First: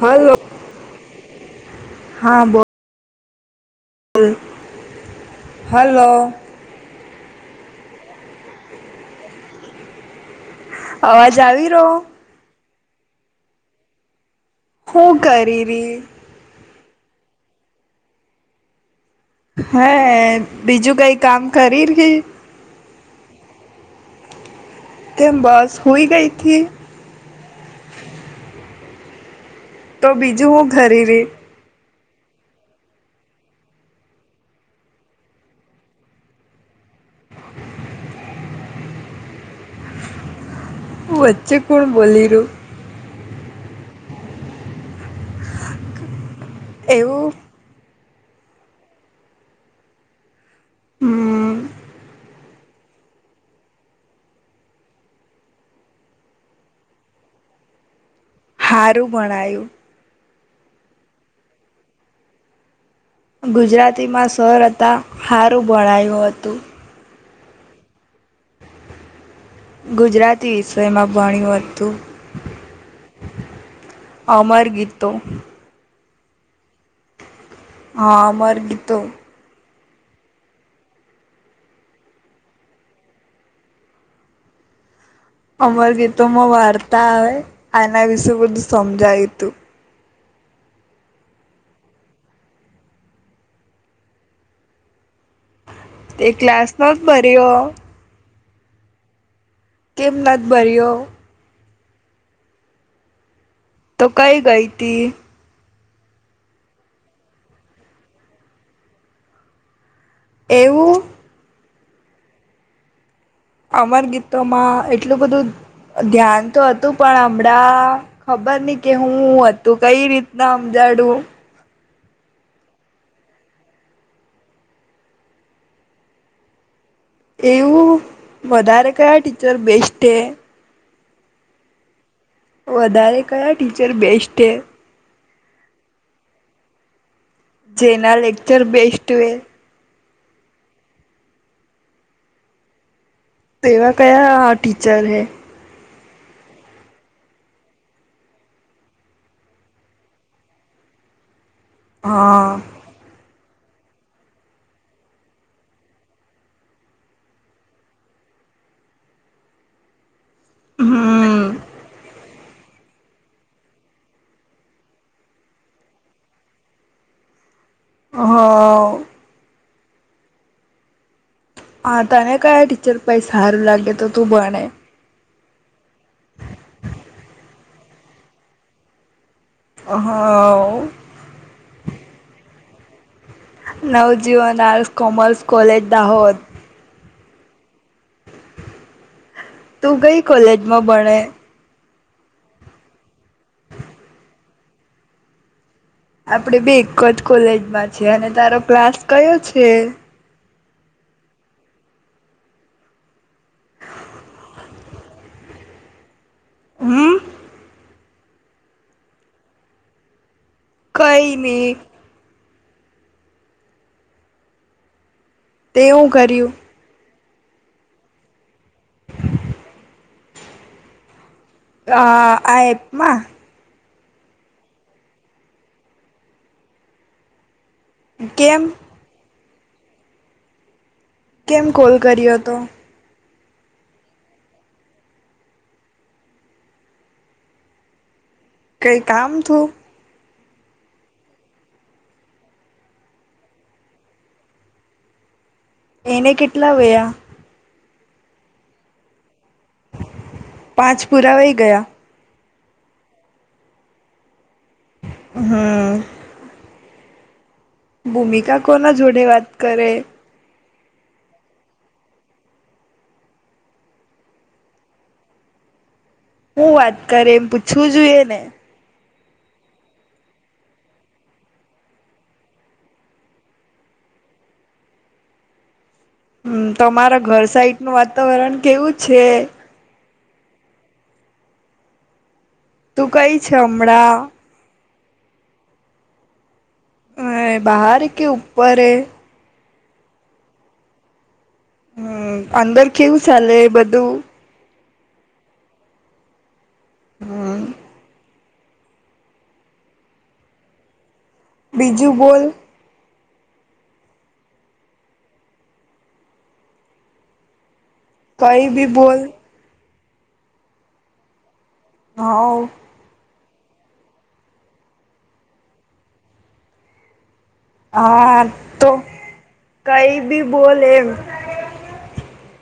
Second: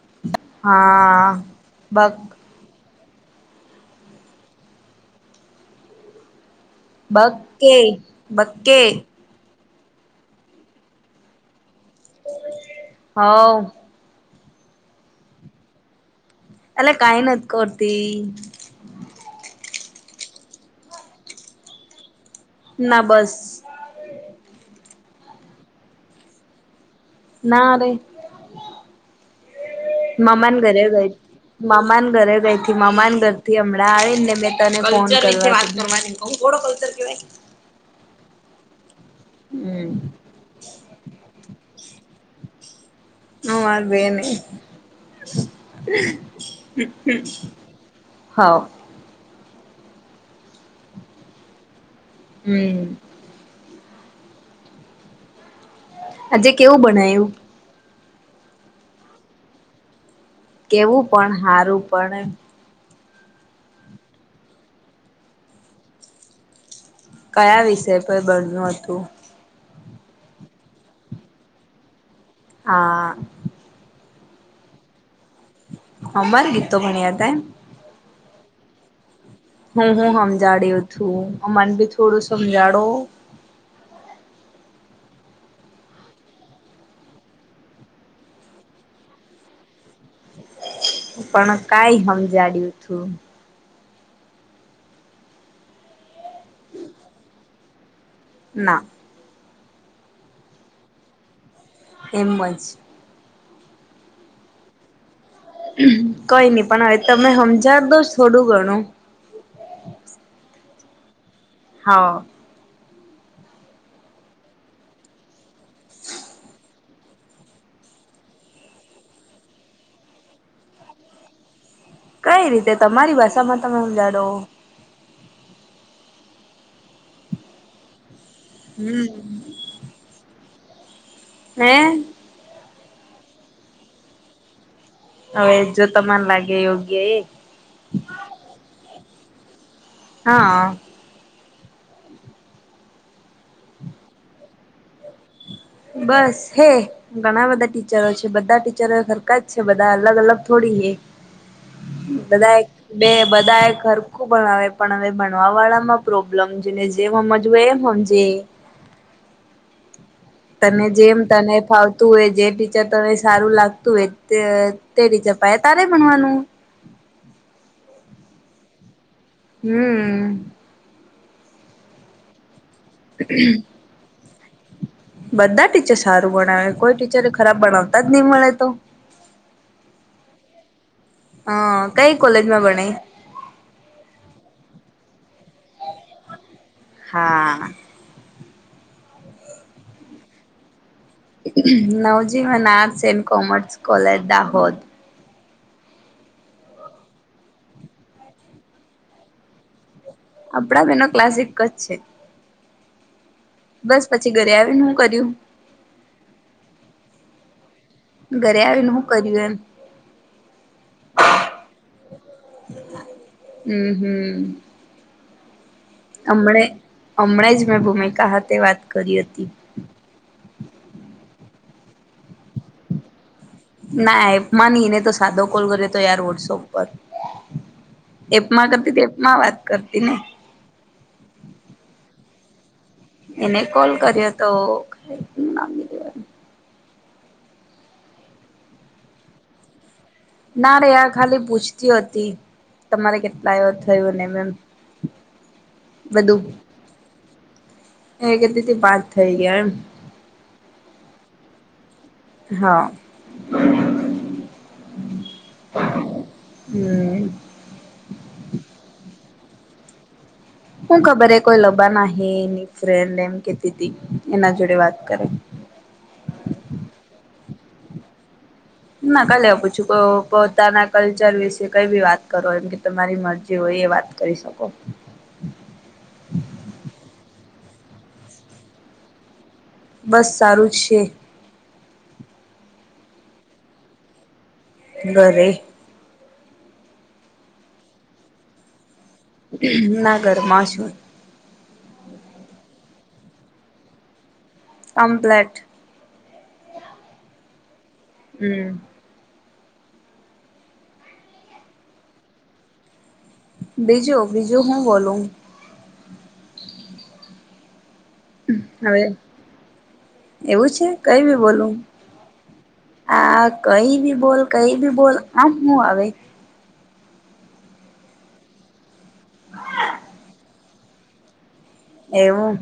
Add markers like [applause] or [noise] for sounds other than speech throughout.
હાલો હા બ હા બો [unintelligible] હલો બકે બકે અવાજ આવી રહ્યો? હ હું કરેરી? અલે કાય નત કરતી હે બીજું કઈ કામ કરીરી ના બસ કેમ બસ હુઈ ગઈ થી ના રે તો બીજું મામાને હું ઘરે કરી ગઈ. રહી મામા ના ઘરે ગઈ થી, મામા ઘરથી હમણાં આવી ને મેં તને ફોન કર [inaudible] [inaudible] હમ્મ વચ્ચે કોણ બોલી રહ્યો? મારે બેન હે એવું હા હમ હમ્મ આજે કેવું બનાયું હારું ભણાયું કેવું પણ હારું પણ એમ ગુજરાતીમાં સર હતા હારું ભણાયું હતું. કયા વિષય પર બણ્યું હતું. ગુજરાતી વિષયમાં ભણ્યું હતું હા અમર ગીતો અમાર ગીત ભણ્યાતા એમ હા અમર ગીતો હું હું સમજાડ્યો થું મને બી થોડું સમજાડો અમર ગીતોમાં વાર્તા આવે એના વિશે બધું સમજાય તું પણ કાઈ હમજાડ્યું થું? એ ક્લાસ નો જ બરયો ના કેમ નથ ભર્યો એમ જ તો કઈ ગયતી કઈ નહી પણ હવે તમે સમજા દો જ થોડું ગણું એવું હા અમર ગીતોમાં એટલું બધું ધ્યાન તો હતું પણ હમણાં ખબર નઈ કે હું હતું કઈ રીતના હમજાડું કઈ રીતે તમારી ભાષામાં તમે હમજાડો એવું વધારે હમ કયા ટીચર બેસ્ટ એ? હે વધારે કયા ટીચર બેસ્ટ છે હવે જો તમાને લાગે યોગ્ય એ જેના લેક્ચર બેસ્ટ હો હા તો એવા કયા ટીચર હૈ બસ હે ઘણા બધા ટીચરો છે બધા ટીચરો હરકા જ છે બધા અલગ અલગ થોડી એ હા બદા એક બે બધા એ ખરખું ભણાવ પણ હવે ભણવા વાળામાં પ્રોબ્લેમ છે ને જે હજું એ હજ તને જેમ હમ તને ફાવતું હોય જે જ તને સારું લાગતું હોય તેરી ચપયા તારે ભણવાનું હા હો હમ હા તને કયા ટીચર પાઈ સારું લાગે તો તું ભને બધા ટીચર સારું ભણાવે કોઈ ટીચર ખરાબ ભણાવતા જ નહી મળે તો હા હ કઈ કોલેજમાં બણઈ નવજીવનર્ કોમર્સ કોલેજ દાહોત હા તું કઈ કોલેજમાં ભણે નવજી મન arts and commerce college Dahod આપડે બે એક જ કોલેજમાં છે અને તારો ક્લાસ કયો છે આપડા બેનો ક્લાસ એક જ છે બસ પછી ઘરે આવી ને હું કર્યું હમ ઘરે આવીને શું કર્યું એમ કઈનેી હમ હમ તે હું કર્યું હમણે હમણા જ મેં ભૂમિકા સાથે વાત કરી હતી અ આ એપ માં ના માની એને તો સાદો કોલ કરી્યો તો યાર વોડ શો ઉપર કેમ એપમાં કરતી એપમાં વાત કરતી ને કેમ કોલ કર્યો હતો એને કોલ કર્યો તો કઈ કામ થું ના રે આ ખાલી પૂછતી હતી તમારે કેટલા એ થયું ને મેમ એને કેટલા વયા એ કે દીથી બાદ થઈ ગયા એમ પાંચ પુરાવાઈ ગયા હા હમ હમ હમ ભૂમિકા કોના જોડે વાત કરે હું ખબર હ કોઈ લબા ના એની ફ્રેન્ડ એમ કેતીી એના જોડે વાત કરે હું વાત કરે એમ પૂછવું જોઈએ ને ના કાલે પૂછું પોતાના કલ્ચર વિશે કઈ બી વાત કરો એમ કે તમારી મરજી હોય એ વાત કરીશ શકો હમ તમારા ઘર સાઇટ નું વાતાવરણ કેવું છે? બસ સારું જ છે. તું કઈ છે હમણાં? ઘરે. હ બહાર કે ઉપરે ના ઘરમાં છું. હમ અંદર કેવુ સાલે બધું? કમપ્લેટ. હમ્મ હમ બીજું બોલ બીજું, બીજું હું બોલું? કઈ ભી હવે બોલ. એવું છે? કઈ બી બોલું? હાઓ. આ કઈ બી બોલ, કઈ બી બોલ, આ હુ આવે? હા તો, કઈ ભી બોલ એમ. એવું,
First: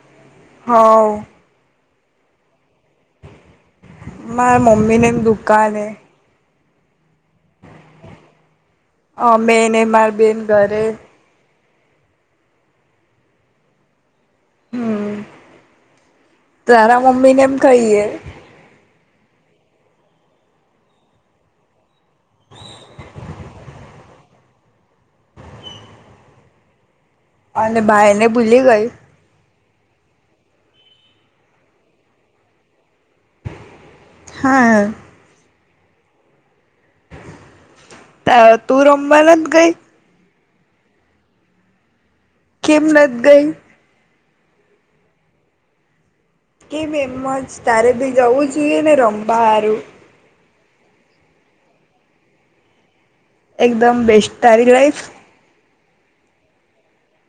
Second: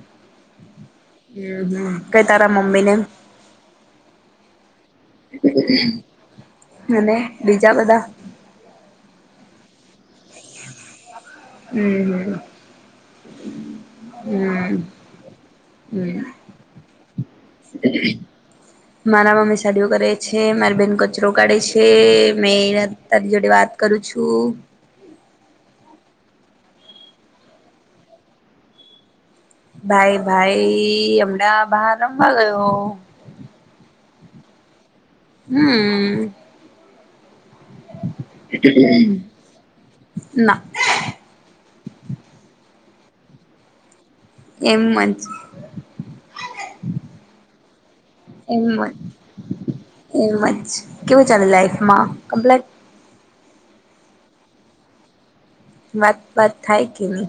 હવ હમ હમ કઈ તારા મમ્મીને? મારા મમ્મી ને એમ દુકાને. અને બીજા બધા? અ મે ને માર બેન ઘરે. હમ. હમ હમ, હમ તારા મમ્મી ને એમ કહીએે મારા મમ્મી સાડીઓ કરે છે મારી બેહેન કચરો કાઢે છે. મે તારી જોડે વાત કરું છું. અને ભાઈ ને ભૂલી ગઈ. ભાઈ ભાઈ હમણાં બહાર રમવા ગયો. હા. હમ. તું રહમવા નથ ગઈ? ના. કેમ નથી ગઈ. એમ અજ. કેમ એમ જ તારે બી જવું જોઈએ ને રમવા હારું. એમજ કેવું ચાલે લાઈફમાં, કોમ્પલેટ એકદમ બેસ્ટ તારી લાઈફ? વાતપાત થાય કે નહી.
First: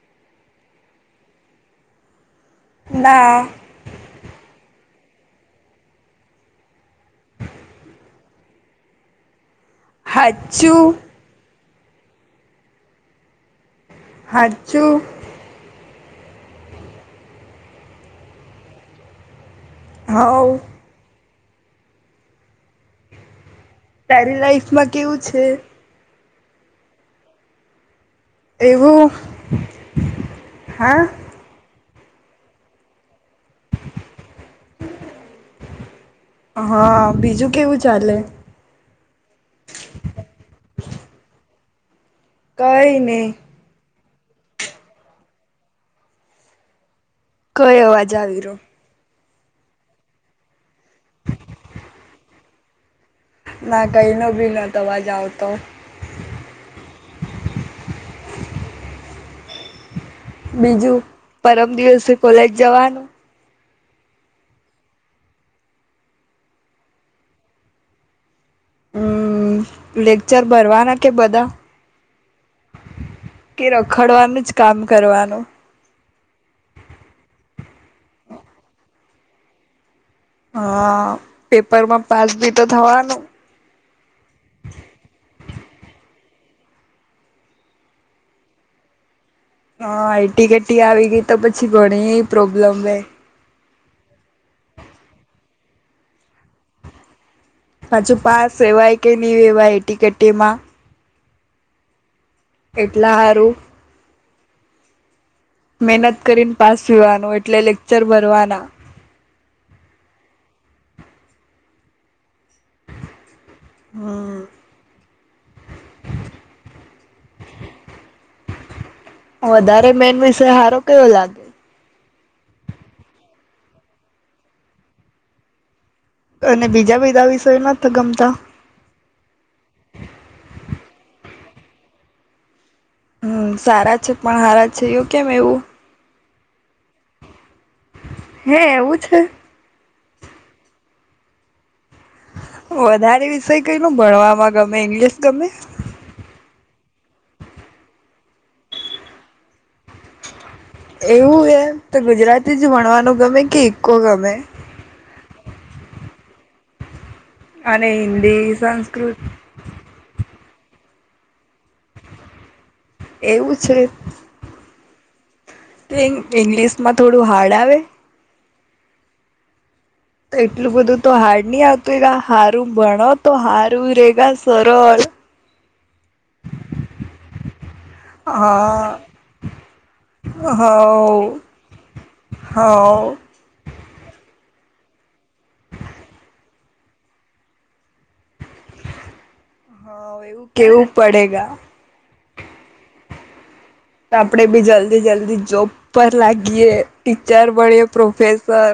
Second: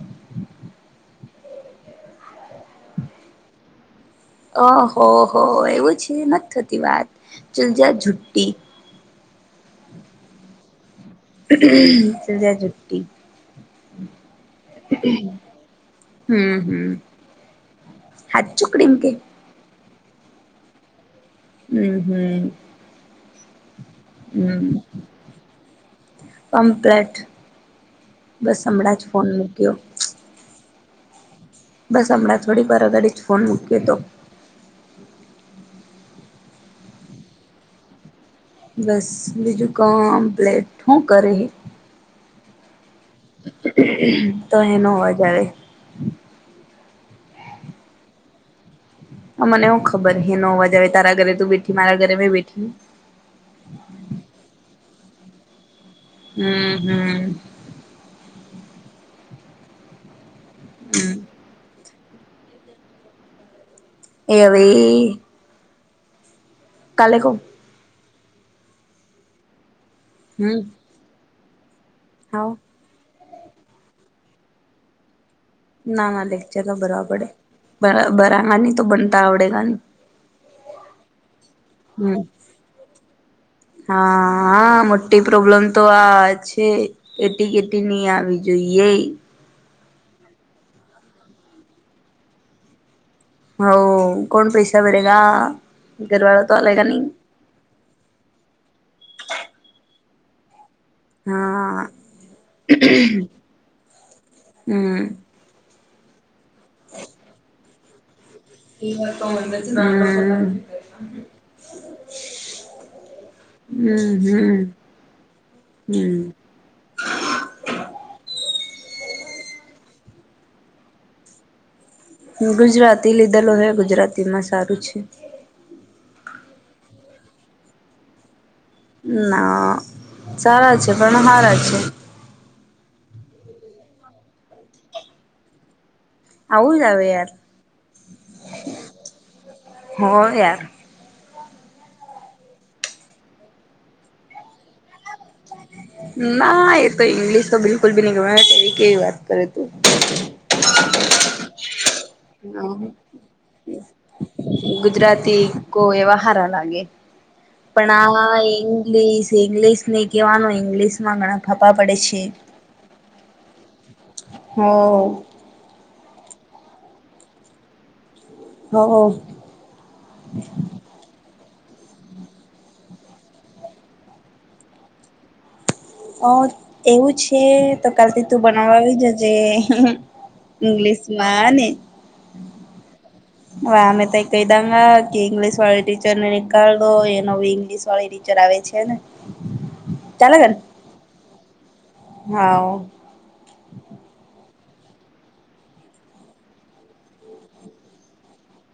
ના. અ હો હો એવું છે નથ થતી વાત, ચાલ જા ઝૂ ટિ હચું. ચલ જા જુટી. હાચું [unintelligible] હમ હમ હ [unintelligible] ચુકડીમ કે. હઉ. હમ હમ. તારી હમ લાઈફમાં કેવું છે. કમ્પ્લેટ બસ હમણાં જ એવું ફોન મૂક્યો. હા. બસ હમણાં થોડી વાર આઘાડી જ ફોન મૂકયો તો. હા બીજું કેવું ચાલે. બસ બીજું કામપ્લેટ હું કરે કઈ ની તો હેનો અવાજ આવે કઈ અવાજ આવી રો મને હું ખબર હેનો અવાજ આવે તારા ઘરે તું બેઠી મારા ઘરે મે બેઠી. ના કઈ નો ભી નથ અવાજ આવતો. હમ્મ હમ્મ. બીજું હમ પરમ દિવસે કોલેજ જવાનું એવે કાલે કો હમ્મ લેક્ચર હમ ભરવાના કે બધા? હા. કે રખડવાનું જ કામ કરવાનું. ના ના લેકચર તો ભરવા પડે બરાબર [unintelligible] હા પેપરમાં હમ પાસ ભી તો થવાનું. હા હા મોટી પ્રોબ્લેમ તો આ છે. એટી કેટી ની આવી જોઈએે. હા એટી કટી આવી ગઈ તો પછી ઘણી એ પ્રોબ્લેમ હે. [unintelligible] હજુ પાસ રેવાય કે ની રેવાય એટી કેટીમાં. હા. એટલા હારું હમ્મ. મહેનત કરીને પાસ થવાનું એટલે લેક્ચર ભરવાના હમ. હમ્મ હમ્મ. વધારે મેન વિષય હારો કયો લાાગ ગુજરાતી લીધેલો હે ગુજરાતી માં સારું છે. અને બીજા બધા વિષય માં તો ગમતા ના સારા છે પણ હારા છે હમ્મ સારા છે પણ હારા છે એવું કેમ એવું આવું જ આવે યાર હે એવું છે? હો યાર વધારે વિષય કઈ નો ભણવામાં ગમે ઈંગ્લિશ ગમે? ના એ તો ઈંગ્લિશ તો બિલકુલ ભી નઈ ગમે એવી કેવી વાત કરે તું એવું હે તો ગુજરાતી જ ભણવાનું ગમે કે ઈકો ગમે ગુજરાતી ઈકો એવુ હારા લાગે. અને પણ આ હિન્દી સંસ્કૃત ઇંગ્લિશ ઇંગ્લિશ ની કહેવાનો ઇંગ્લિશ માં ઘણા ફાફા પડે છે. એવું છે હો ઈંગ્લિશ માં થોડું હાર્ડ આવે હ હ એટલું બધું તો હાર્ડ નહી આવતું હારું ભણો તો હારું રેગા સરળ અ એવું છે તો કાલ થી તું હા બનાવવા આવી હવ જજે ઇંગ્લિશમાં હને હો આમે તો એકેાયદંગ કેઈંગ્લીશ વાળ ટીચર ને એકળો એનોઈઇ્લીશ વાળ ચરાવે છે ન હા એવું કેવું પડે ગા. હા તો આપણે બી જલ્દી જલ્દી જોબ પર લાગીએ ટીચર ભણીએ પ્રોફેસર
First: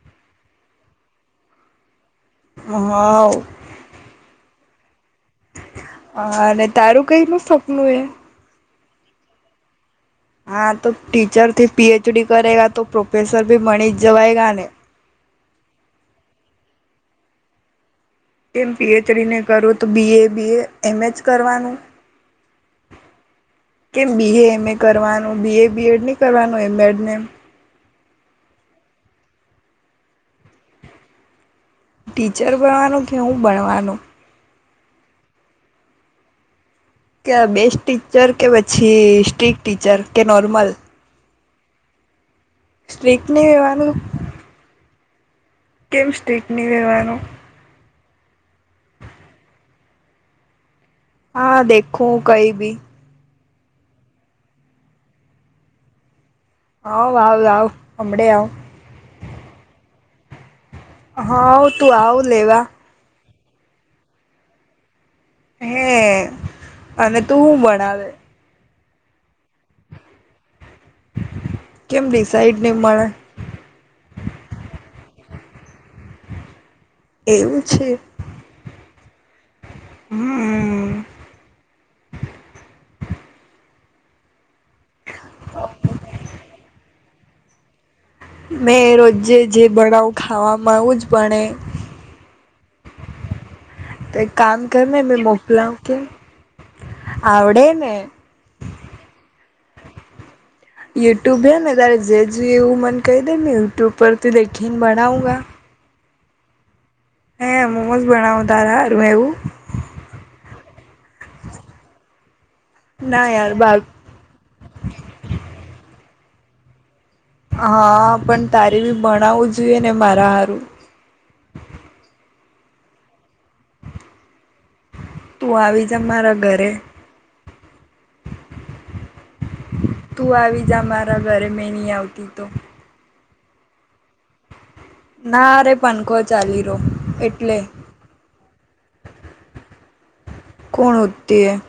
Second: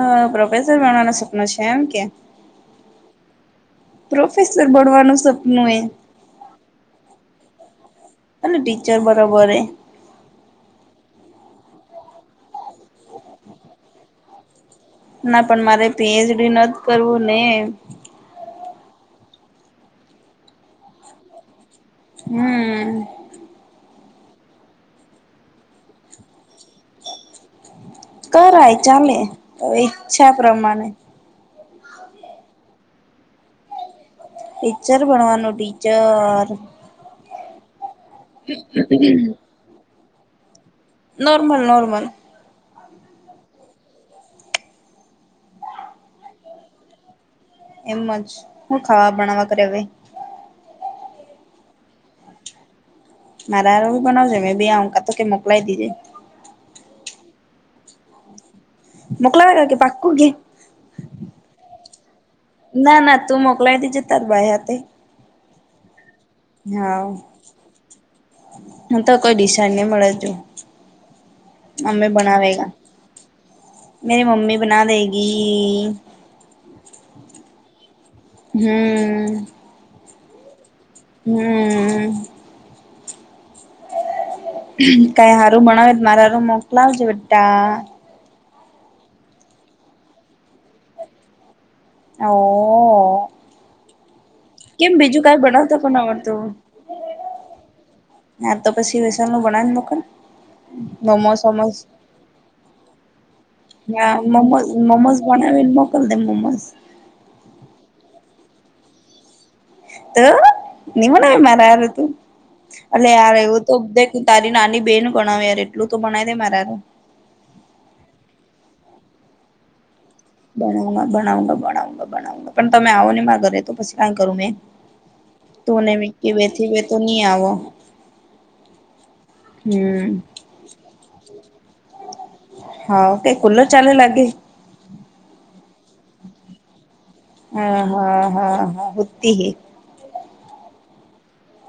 અ પ્રોફેસર બનવાનું સપના છે એમ કે. હા. પ્રોફેસર ભણવાનું સપનું એ હા અને તારું કઈ નું સપનું એ. અને ટીચર બરોબર હે હા તો ટીચર થી પીએચડી કરેગા તો પ્રોફેસર ભી મણિત જવાય ગાને ના પણ મારે પીએચડી નથી કરવું ને કેમ પીએચડીને કરું તો બી એ બી એ એમ એચ કરવાનું. હમ. કેમ બી એ એમ એ કરવાનું બી એ બીએડ નહીં કરવાનું એમએડ ને એમ. કરાય ચાલે અવે ઈચ્છા પ્રમાણે. ટીચર ભણવાનું કે હું ભણવાનું ટીચર બણવાનું ટીચર. કે બેસ્ટ ટીચર કે પછી સ્ટ્રીક ટીચર કે નોર્મલ. Normal, normal. સ્ટ્રીક નહી રહેેવાનું? કેમ સ્ટ્રીક ની રહેેવાનું. એમજ શું ખાવા બનાવા કર હવે. હા દેખું કઈ ભી. મારા હારું બનાવજે મેં બે અંકા તો કે મોકલાઈ દીજે. આવ, આવ, આવ અમડે આવ. મોકલાવે કે પાકુ કે. હા તું આવ લેવા. ના ના તું મોકલાય દેજે તાર ભાઈ હાથે. હે. હા અને તું હું ભણાવે હું તો કોઈ ડિશાડ નહી મળે છું. કેમ અમે ડિસાઈડ બનાવેગા. નહી મળે મેરી મમ્મી બના દેગી. એવું છે. હમ. હમ. હમ. કઈ સારું બણાવ મારે હારું મોકલાવ જે બેટા. મેં રોજે જે બનાવું ખામા એવું જ બણે. ઓ તો એક કામ કેમ કરને મે બીજું કઈ મોકલાવું બનાવતા પણ છું. આવડતું આવડેને. યાર તો પછી વેસાલ નું બણાઈ ને મોકલને. યુટ્યુબ હે ને તારે જે જો એવું મન કહી દે ને યુટ્યુબ પર હા થી મોમોસ દેખી ને મોમોસ બણાવા. [unintelligible] હે મોમોસ બનાવું તારા હારું એવું? તો ની મારા હારું તું એટલે ના યાર એવું તો બાર તારી નાની બેહેન બનાવે યાર એટલું તો બણાઈ દે મારા હારું. હા પણ તારે બી બણાવું જોઈએ ને મારા હારું. [unintelligible] પણ તમે આવો ની મારા ઘરે તો પછી કઈ કરું મેં તું આવી તુંને જા મેકી મારા બે થી ઘરે બે તો ની આવો. હમ તું આવી જા મારા ઘરે મે નહી આવતી તો. હા, તે કુલ્લ ચાલે લાગે. ના અરે પંખો ચાલી રહ્યો એટલે. હા, હા, હા હુંતી હી. કોણ હોતી હે.